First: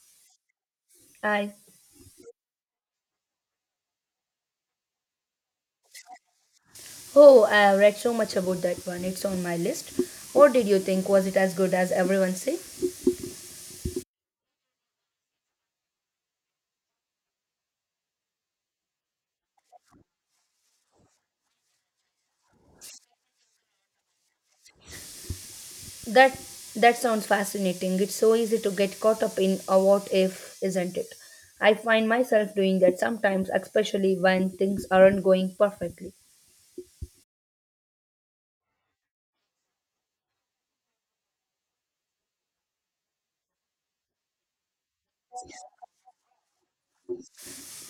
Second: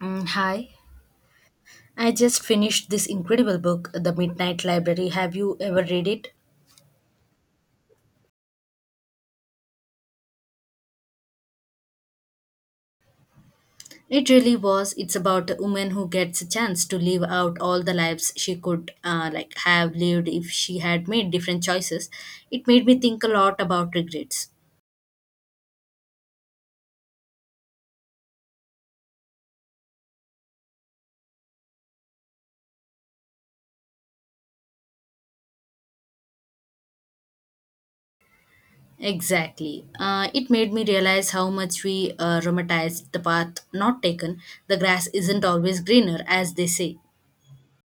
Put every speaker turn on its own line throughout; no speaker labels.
Hi.
I
I just finished this incredible book, The Midnight Library. Have you ever read it?
Oh, I have read so much about that one. It's on my list. What did you think? Was it as good as everyone say?
It really was. It's about a woman who gets a chance to live out all the lives she could have lived if she had made different choices. It made me think a lot about regrets.
That that sounds fascinating. It's so easy to get caught up in a what if, isn't it? I find myself doing that sometimes, especially when things aren't going perfectly.
Exactly. It made me realize how much we romanticize the path not taken. The grass isn't always greener, as they say.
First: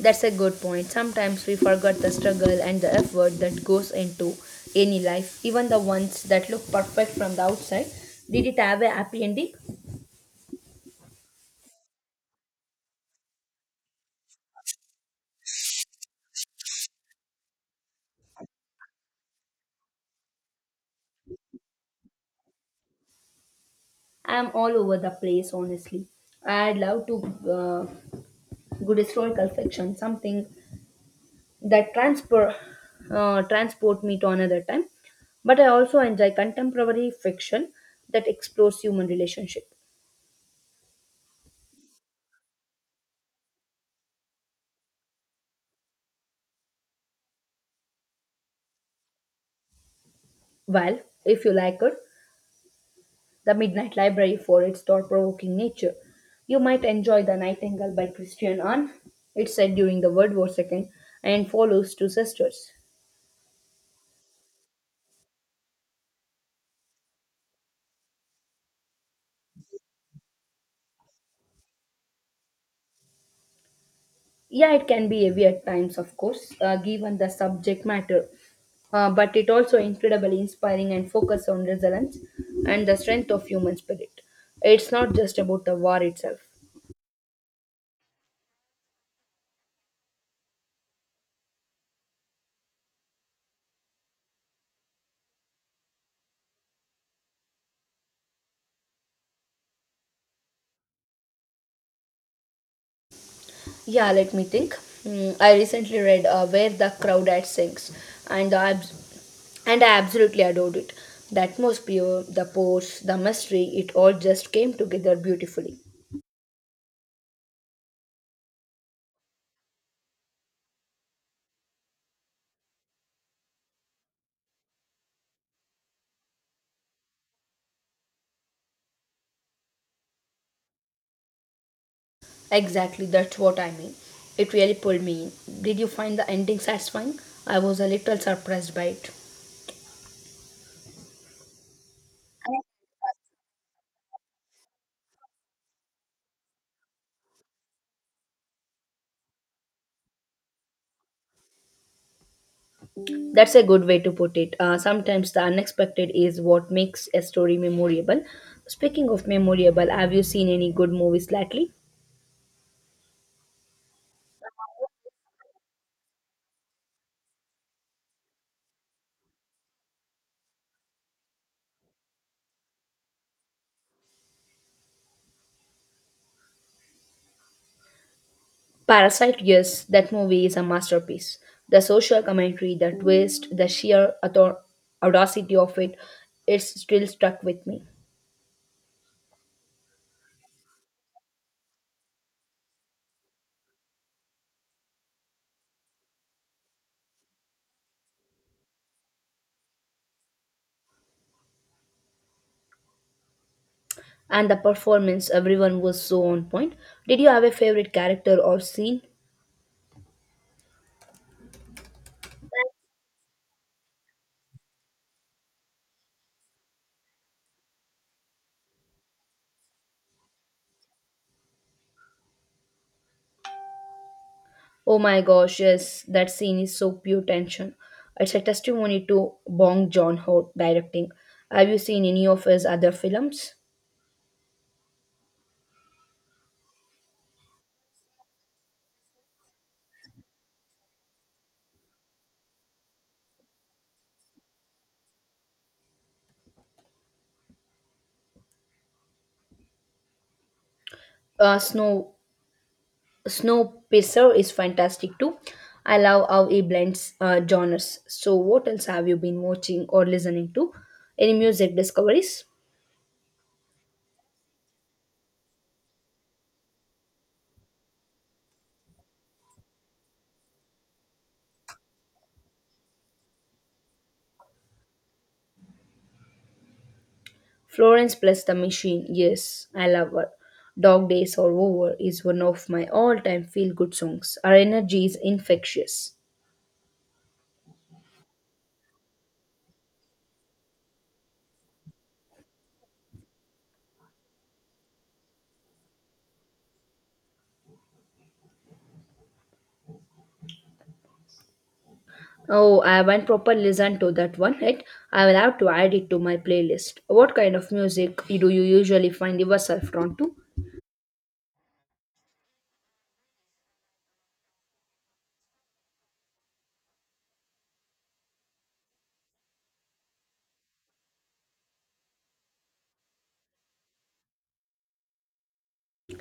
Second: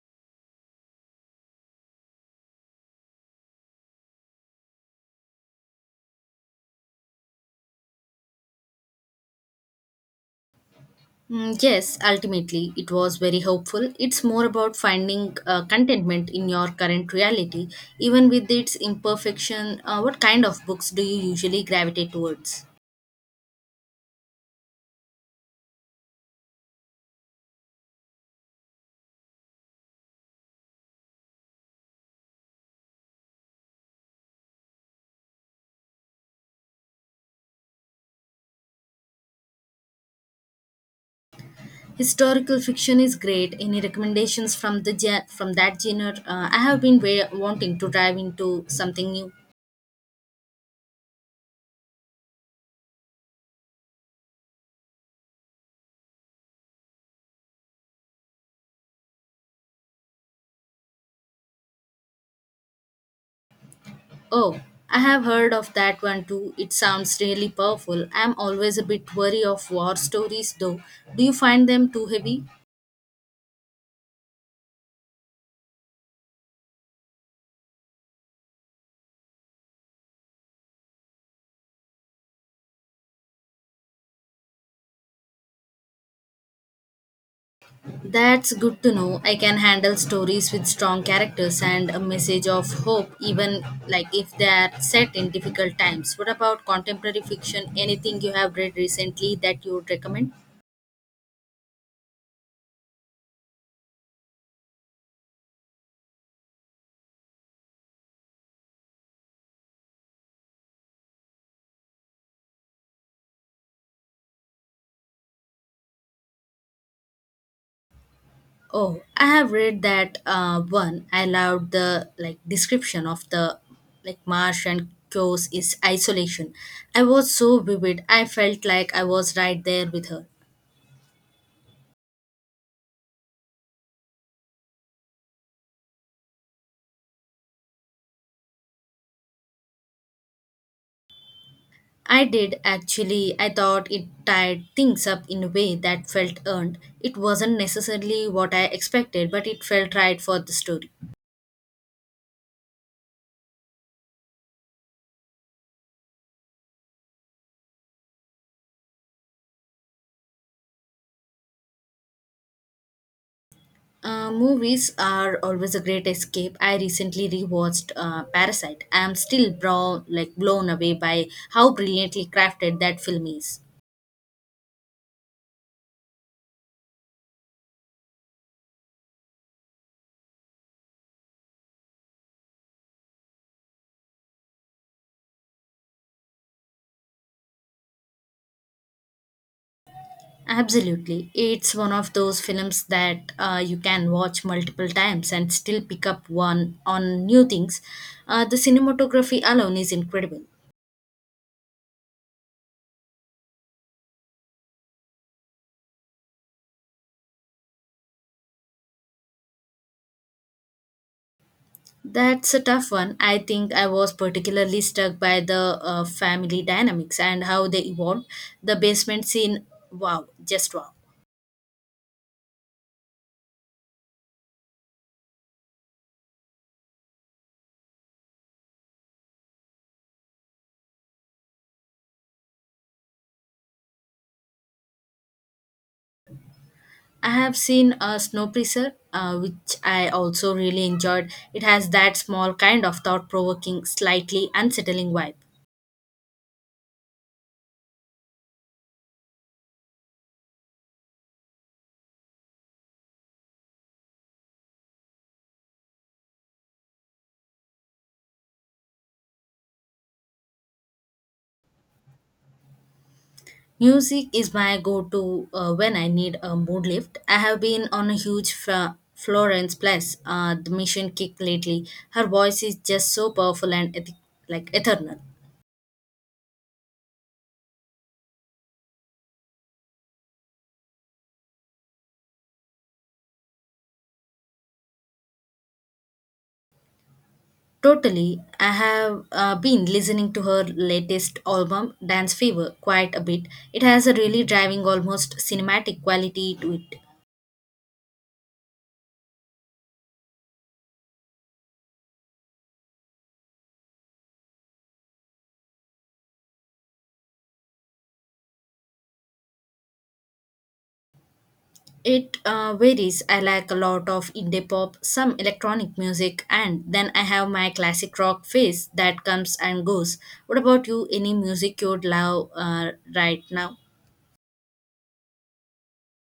That's a good point. Sometimes we forget the struggle and the effort that goes into any life, even the ones that look perfect from the outside. Did it have a happy ending?
Mm, yes, ultimately, it was very hopeful. It's more about finding contentment in your current reality, even with its imperfection. What kind of books do you usually gravitate towards?
I'm all over the place, honestly. I'd love to good historical fiction, something that transport me to another time. But I also enjoy contemporary fiction that explores human relationship.
Historical fiction is great. Any recommendations from from that genre? I have been wanting to dive into something new.
Well, if you like it, The Midnight Library for its thought-provoking nature. You might enjoy The Nightingale by Christian Arne. It's set during the World War II and follows two sisters.
Oh, I have heard of that one too. It sounds really powerful. I'm always a bit wary of war stories, though. Do you find them too heavy?
Yeah, it can be heavy at times, of course, given the subject matter. But it also incredibly inspiring and focus on resilience and the strength of human spirit. It's not just about the war itself.
That's good to know. I can handle stories with strong characters and a message of hope, even if they are set in difficult times. What about contemporary fiction? Anything you have read recently that you would recommend?
Yeah, let me think. I recently read Where the Crowd at Sings, and and I absolutely adored it. The atmosphere, the pose, the mystery, it all just came together beautifully.
Oh, I have read that one. I loved the description of the marsh and chaos is isolation. I was so vivid. I felt like I was right there with her.
Exactly, that's what I mean. It really pulled me in. Did you find the ending satisfying? I was a little surprised by it.
I did actually. I thought it tied things up in a way that felt earned. It wasn't necessarily what I expected, but it felt right for the story.
That's a good way to put it. Sometimes the unexpected is what makes a story memorable. Speaking of memorable, have you seen any good movies lately?
Movies are always a great escape. I recently rewatched Parasite. I am still brow, like blown away by how brilliantly crafted that film is.
Parasite, yes, that movie is a masterpiece. The social commentary, the twist, the sheer audacity of it, it's still stuck with me.
Absolutely. It's one of those films that you can watch multiple times and still pick up one on new things. The cinematography alone is incredible.
And the performance, everyone was so on point. Did you have a favorite character or scene?
That's a tough one. I think I was particularly struck by the family dynamics and how they evolved. The basement scene, wow, just wow.
Oh my gosh, yes, that scene is so pure tension. It's a testimony to Bong Joon-ho directing. Have you seen any of his other films?
I have seen a Snow Preacher, which I also really enjoyed. It has that small kind of thought provoking, slightly unsettling vibe.
Uh, Snow Snowpiercer is fantastic too. I love how he blends genres. So, what else have you been watching or listening to? Any music discoveries?
Music is my go to when I need a mood lift. I have been on a huge Florence Plus, the mission kick lately. Her voice is just so powerful and eternal.
Florence plus the Machine. Yes, I love her. Dog Days Are Over is one of my all-time feel-good songs. Her energy is infectious.
Totally. I have been listening to her latest album, Dance Fever, quite a bit. It has a really driving, almost cinematic quality to it.
Oh, I haven't proper listened to that one yet. I will have to add it to my playlist. What kind of music do you usually find yourself drawn to?
It varies. I like a lot of indie pop, some electronic music, and then I have my classic rock phase that comes and goes. What about you? Any music you'd love right now?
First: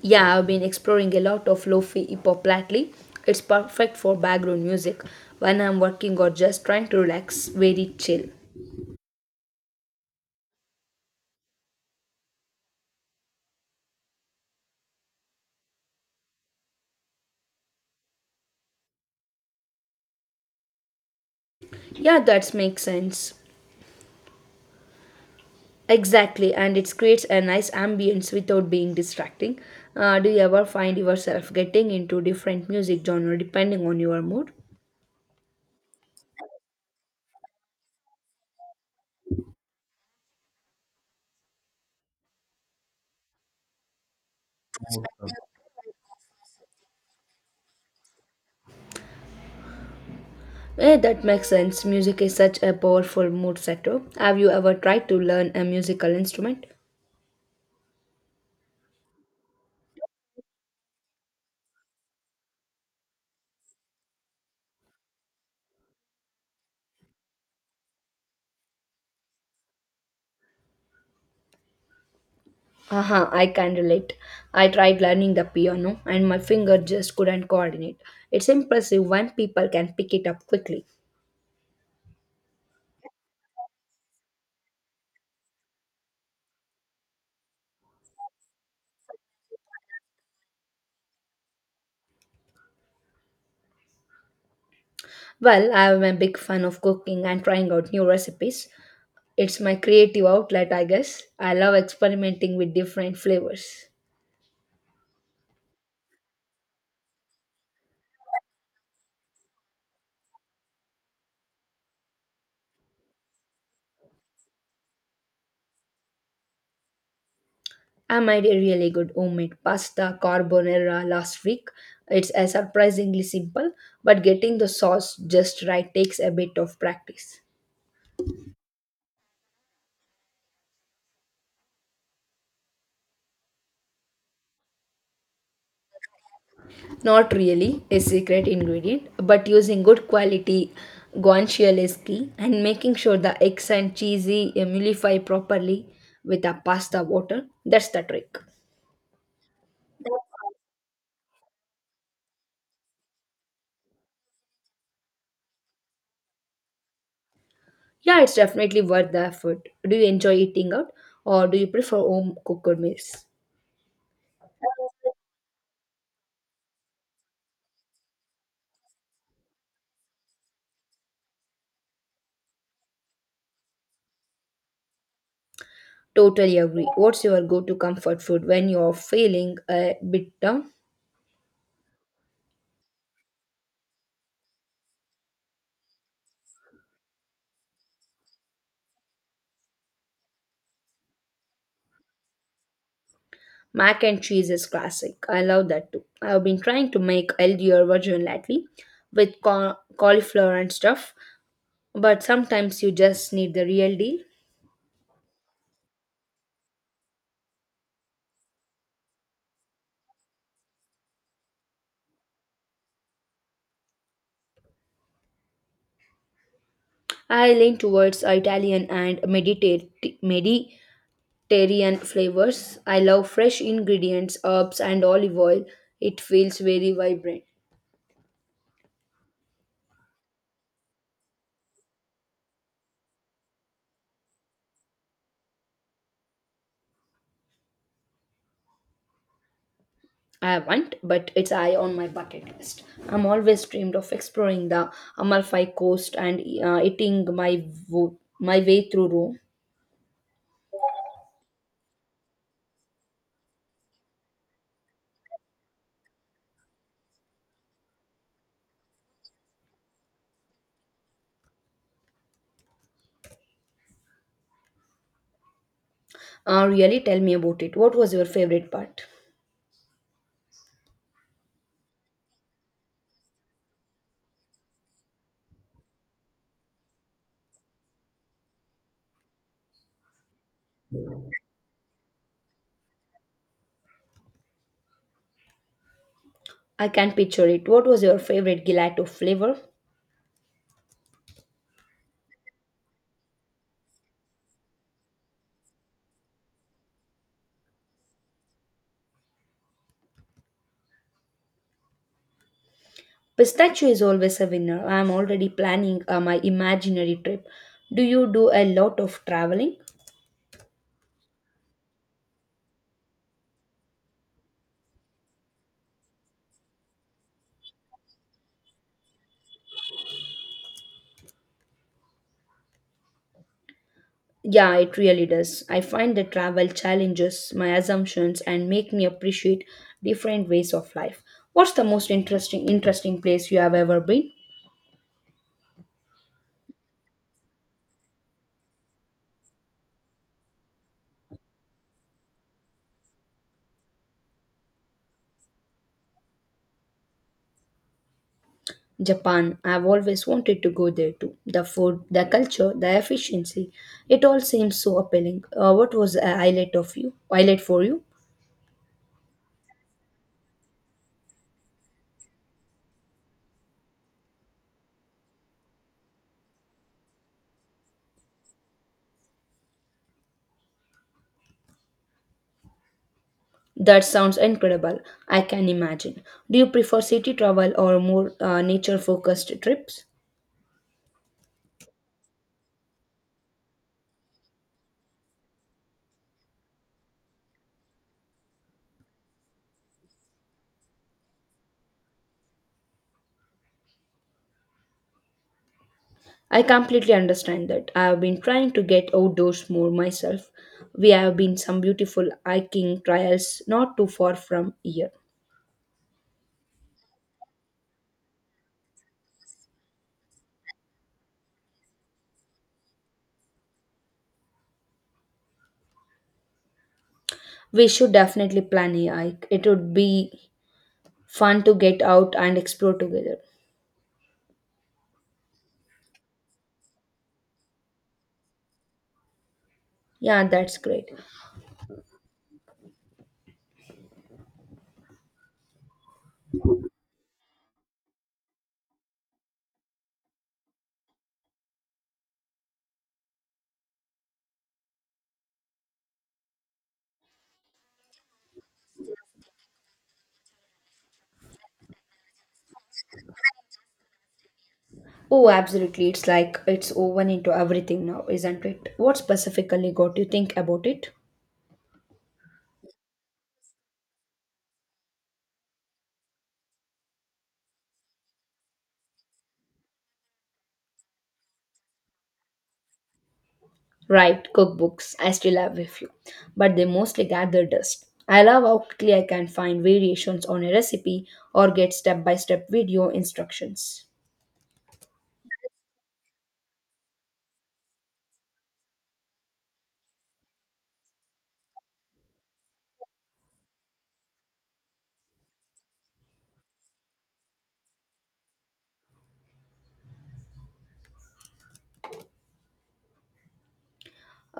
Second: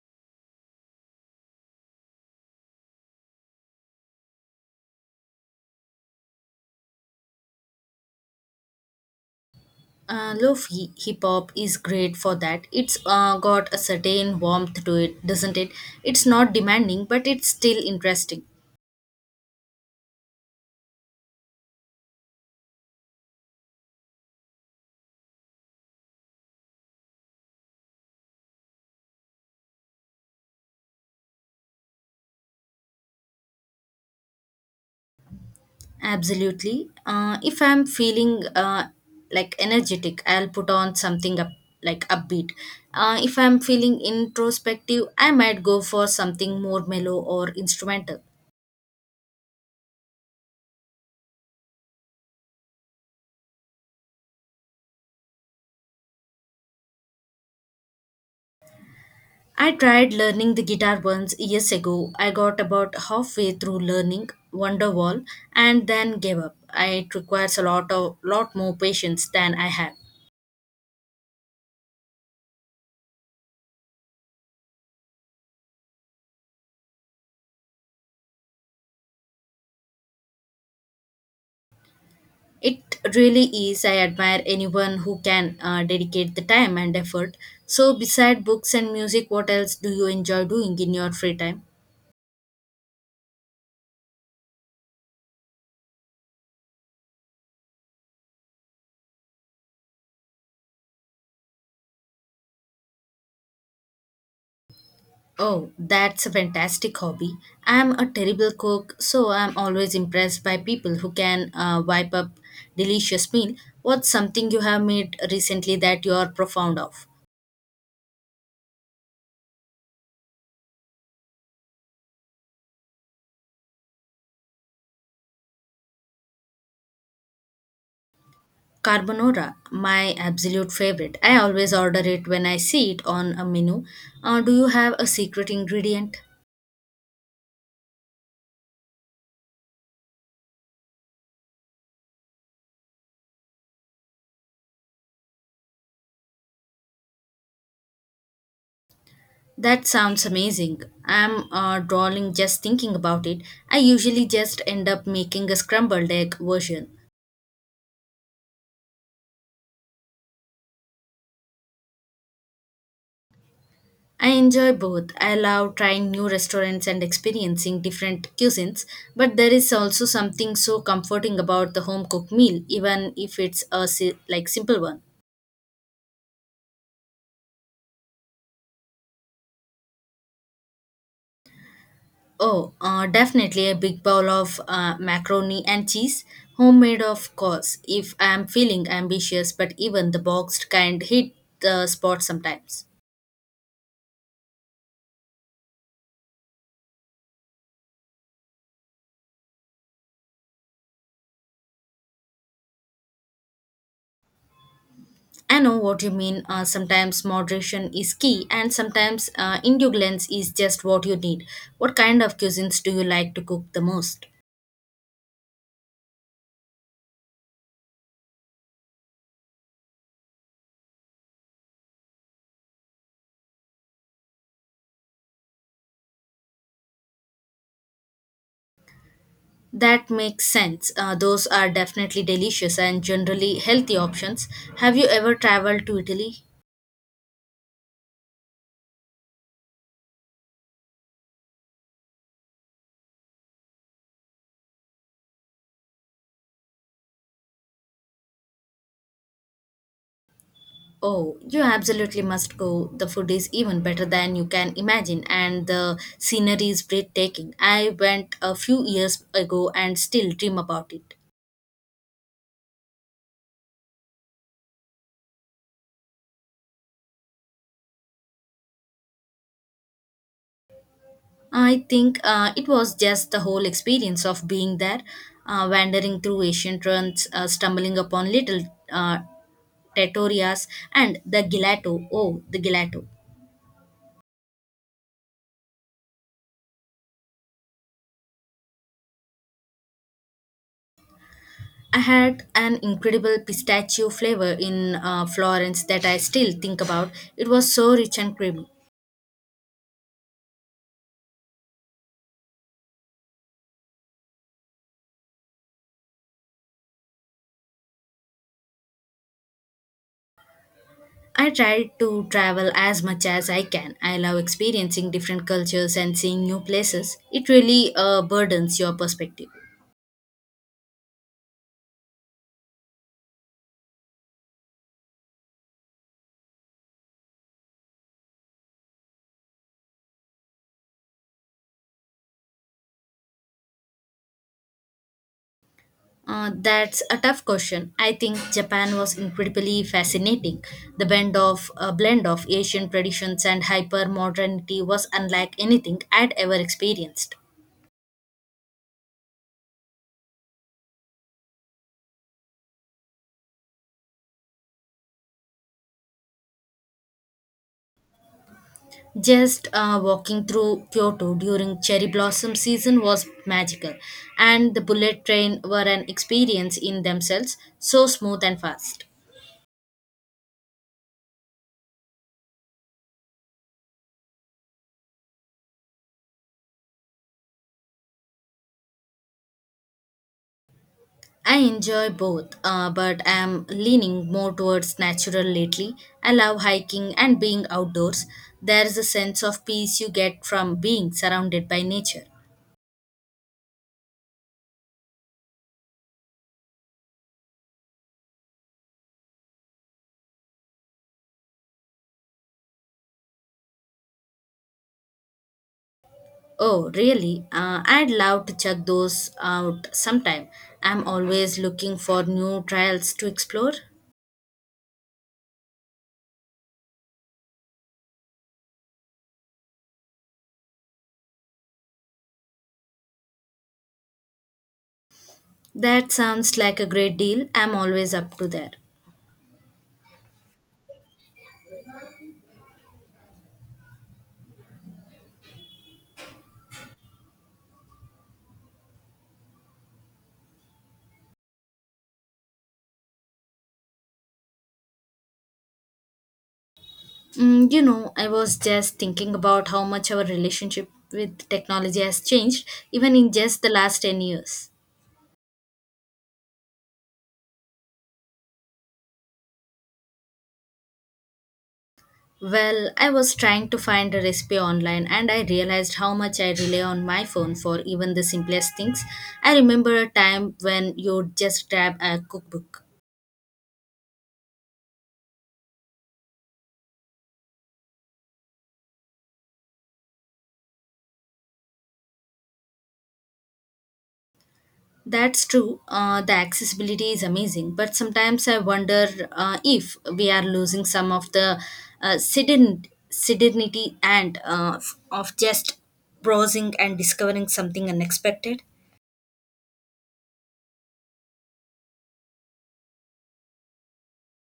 Yeah, I've been exploring a lot of lo-fi hip-hop lately. It's perfect for background music when I'm working or just trying to relax, very chill.
Lofi hip hop is great for that. It's got a certain warmth to it, doesn't it? It's not demanding, but it's still interesting.
Yeah, that makes sense. Exactly, and it creates a nice ambience without being distracting. Do you ever find yourself getting into different music genre depending on your mood?
Absolutely. If I'm feeling energetic, I'll put on something up, like upbeat. If I'm feeling introspective, I might go for something more mellow or instrumental.
That makes sense. Music is such a powerful mood setter. Have you ever tried to learn a musical instrument?
I tried learning the guitar once years ago. I got about halfway through learning Wonderwall and then gave up. It requires a lot of lot more patience than I have.
Haha, I can relate. I tried learning the piano and my finger just couldn't coordinate. It's impressive when people can pick it up quickly.
It really is. I admire anyone who can dedicate the time and effort. So, beside books and music, what else do you enjoy doing in your free time?
Well, I am a big fan of cooking and trying out new recipes. It's my creative outlet, I guess. I love experimenting with different flavors.
Oh, that's a fantastic hobby. I'm a terrible cook, so I'm always impressed by people who can wipe up delicious meal. What's something you have made recently that you're profound of?
I made a really good homemade pasta carbonara last week. It's surprisingly simple, but getting the sauce just right takes a bit of practice.
Carbonara, my absolute favorite. I always order it when I see it on a menu. Do you have a secret ingredient?
Not really a secret ingredient, but using good quality guanciale is key and making sure the eggs and cheesy emulsify properly with the pasta water. That's the trick.
That sounds amazing. I'm drawing just thinking about it. I usually just end up making a scrambled egg version.
Yeah, it's definitely worth the effort. Do you enjoy eating out or do you prefer home cooked meals?
I enjoy both. I love trying new restaurants and experiencing different cuisines, but there is also something so comforting about the home cooked meal, even if it's a simple one.
Totally agree. What's your go to comfort food when you're feeling a bit down?
Oh, definitely a big bowl of macaroni and cheese, homemade of course. If I am feeling ambitious, but even the boxed kind hit the spot sometimes.
Mac and cheese is classic. I love that too. I've been trying to make healthier version lately with cauliflower and stuff, but sometimes you just need the real deal.
I know what you mean. Sometimes moderation is key, and sometimes indulgence is just what you need. What kind of cuisines do you like to cook the most?
I lean towards Italian and Mediterranean flavors. I love fresh ingredients, herbs, and olive oil. It feels very vibrant.
That makes sense. Those are definitely delicious and generally healthy options. Have you ever traveled to Italy?
I haven't, but it's high on my bucket list. I'm always dreamed of exploring the Amalfi Coast and eating my way through Rome.
Oh, you absolutely must go. The food is even better than you can imagine, and the scenery is breathtaking. I went a few years ago and still dream about it.
Really, tell me about it. What was your favorite part?
I think it was just the whole experience of being there, wandering through ancient ruins, stumbling upon little uh, trattorias and the gelato. Oh, the gelato.
I can picture it. What was your favorite gelato flavor?
I had an incredible pistachio flavor in Florence that I still think about. It was so rich and creamy.
Pistachio is always a winner. I'm already planning my imaginary trip. Do you do a lot of traveling?
I try to travel as much as I can. I love experiencing different cultures and seeing new places. It really burdens your perspective.
Yeah, it really does. I find that travel challenges my assumptions and make me appreciate different ways of life. What's the most interesting place you have ever been?
That's a tough question. I think Japan was incredibly fascinating. The blend of Asian traditions and hyper modernity was unlike anything I'd ever experienced.
Japan. I've always wanted to go there too. The food, the culture, the efficiency, it all seems so appealing. What was a highlight of you? Highlight for you?
Just walking through Kyoto during cherry blossom season was magical, and the bullet train were an experience in themselves, so smooth and fast.
That sounds incredible. I can imagine. Do you prefer city travel or more nature focused trips?
I enjoy both, but I'm leaning more towards natural lately. I love hiking and being outdoors. There's a sense of peace you get from being surrounded by nature.
I completely understand that. I have been trying to get outdoors more myself. We have been some beautiful hiking trails not too far from here.
Oh, really? I'd love to check those out sometime. I'm always looking for new trails to explore.
We should definitely plan a hike. It would be fun to get out and explore together.
That sounds like a great deal. I'm always up to that.
Yeah, that's great.
Mm, you know, I was just thinking about how much our relationship with technology has changed, even in just the last 10 years.
Oh, absolutely. It's like it's woven into everything now, isn't it? What specifically got you think about it?
Well, I was trying to find a recipe online and I realized how much I rely on my phone for even the simplest things. I remember a time when you just grab a cookbook.
Right, cookbooks. I still have a few, but they mostly gather dust. I love how quickly I can find variations on a recipe or get step by step video instructions.
That's true, the accessibility is amazing, but sometimes I wonder if we are losing some of the sedenity and of just browsing and discovering something unexpected.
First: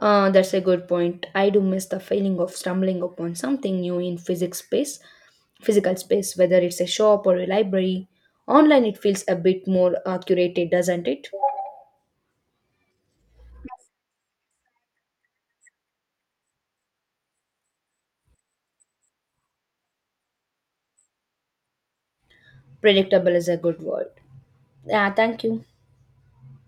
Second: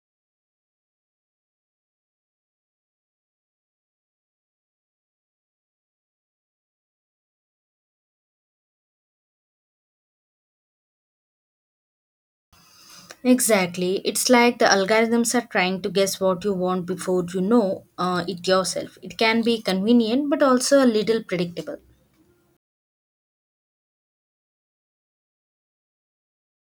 That's a good point. I do miss the feeling of stumbling upon something new in physical space, whether it's a shop or a library. Online, it feels a bit more curated, doesn't it?
Exactly. It's like the algorithms are trying to guess what you want before you know it yourself. It can be convenient but also a little predictable.
Predictable is a good word. Yeah, thank you.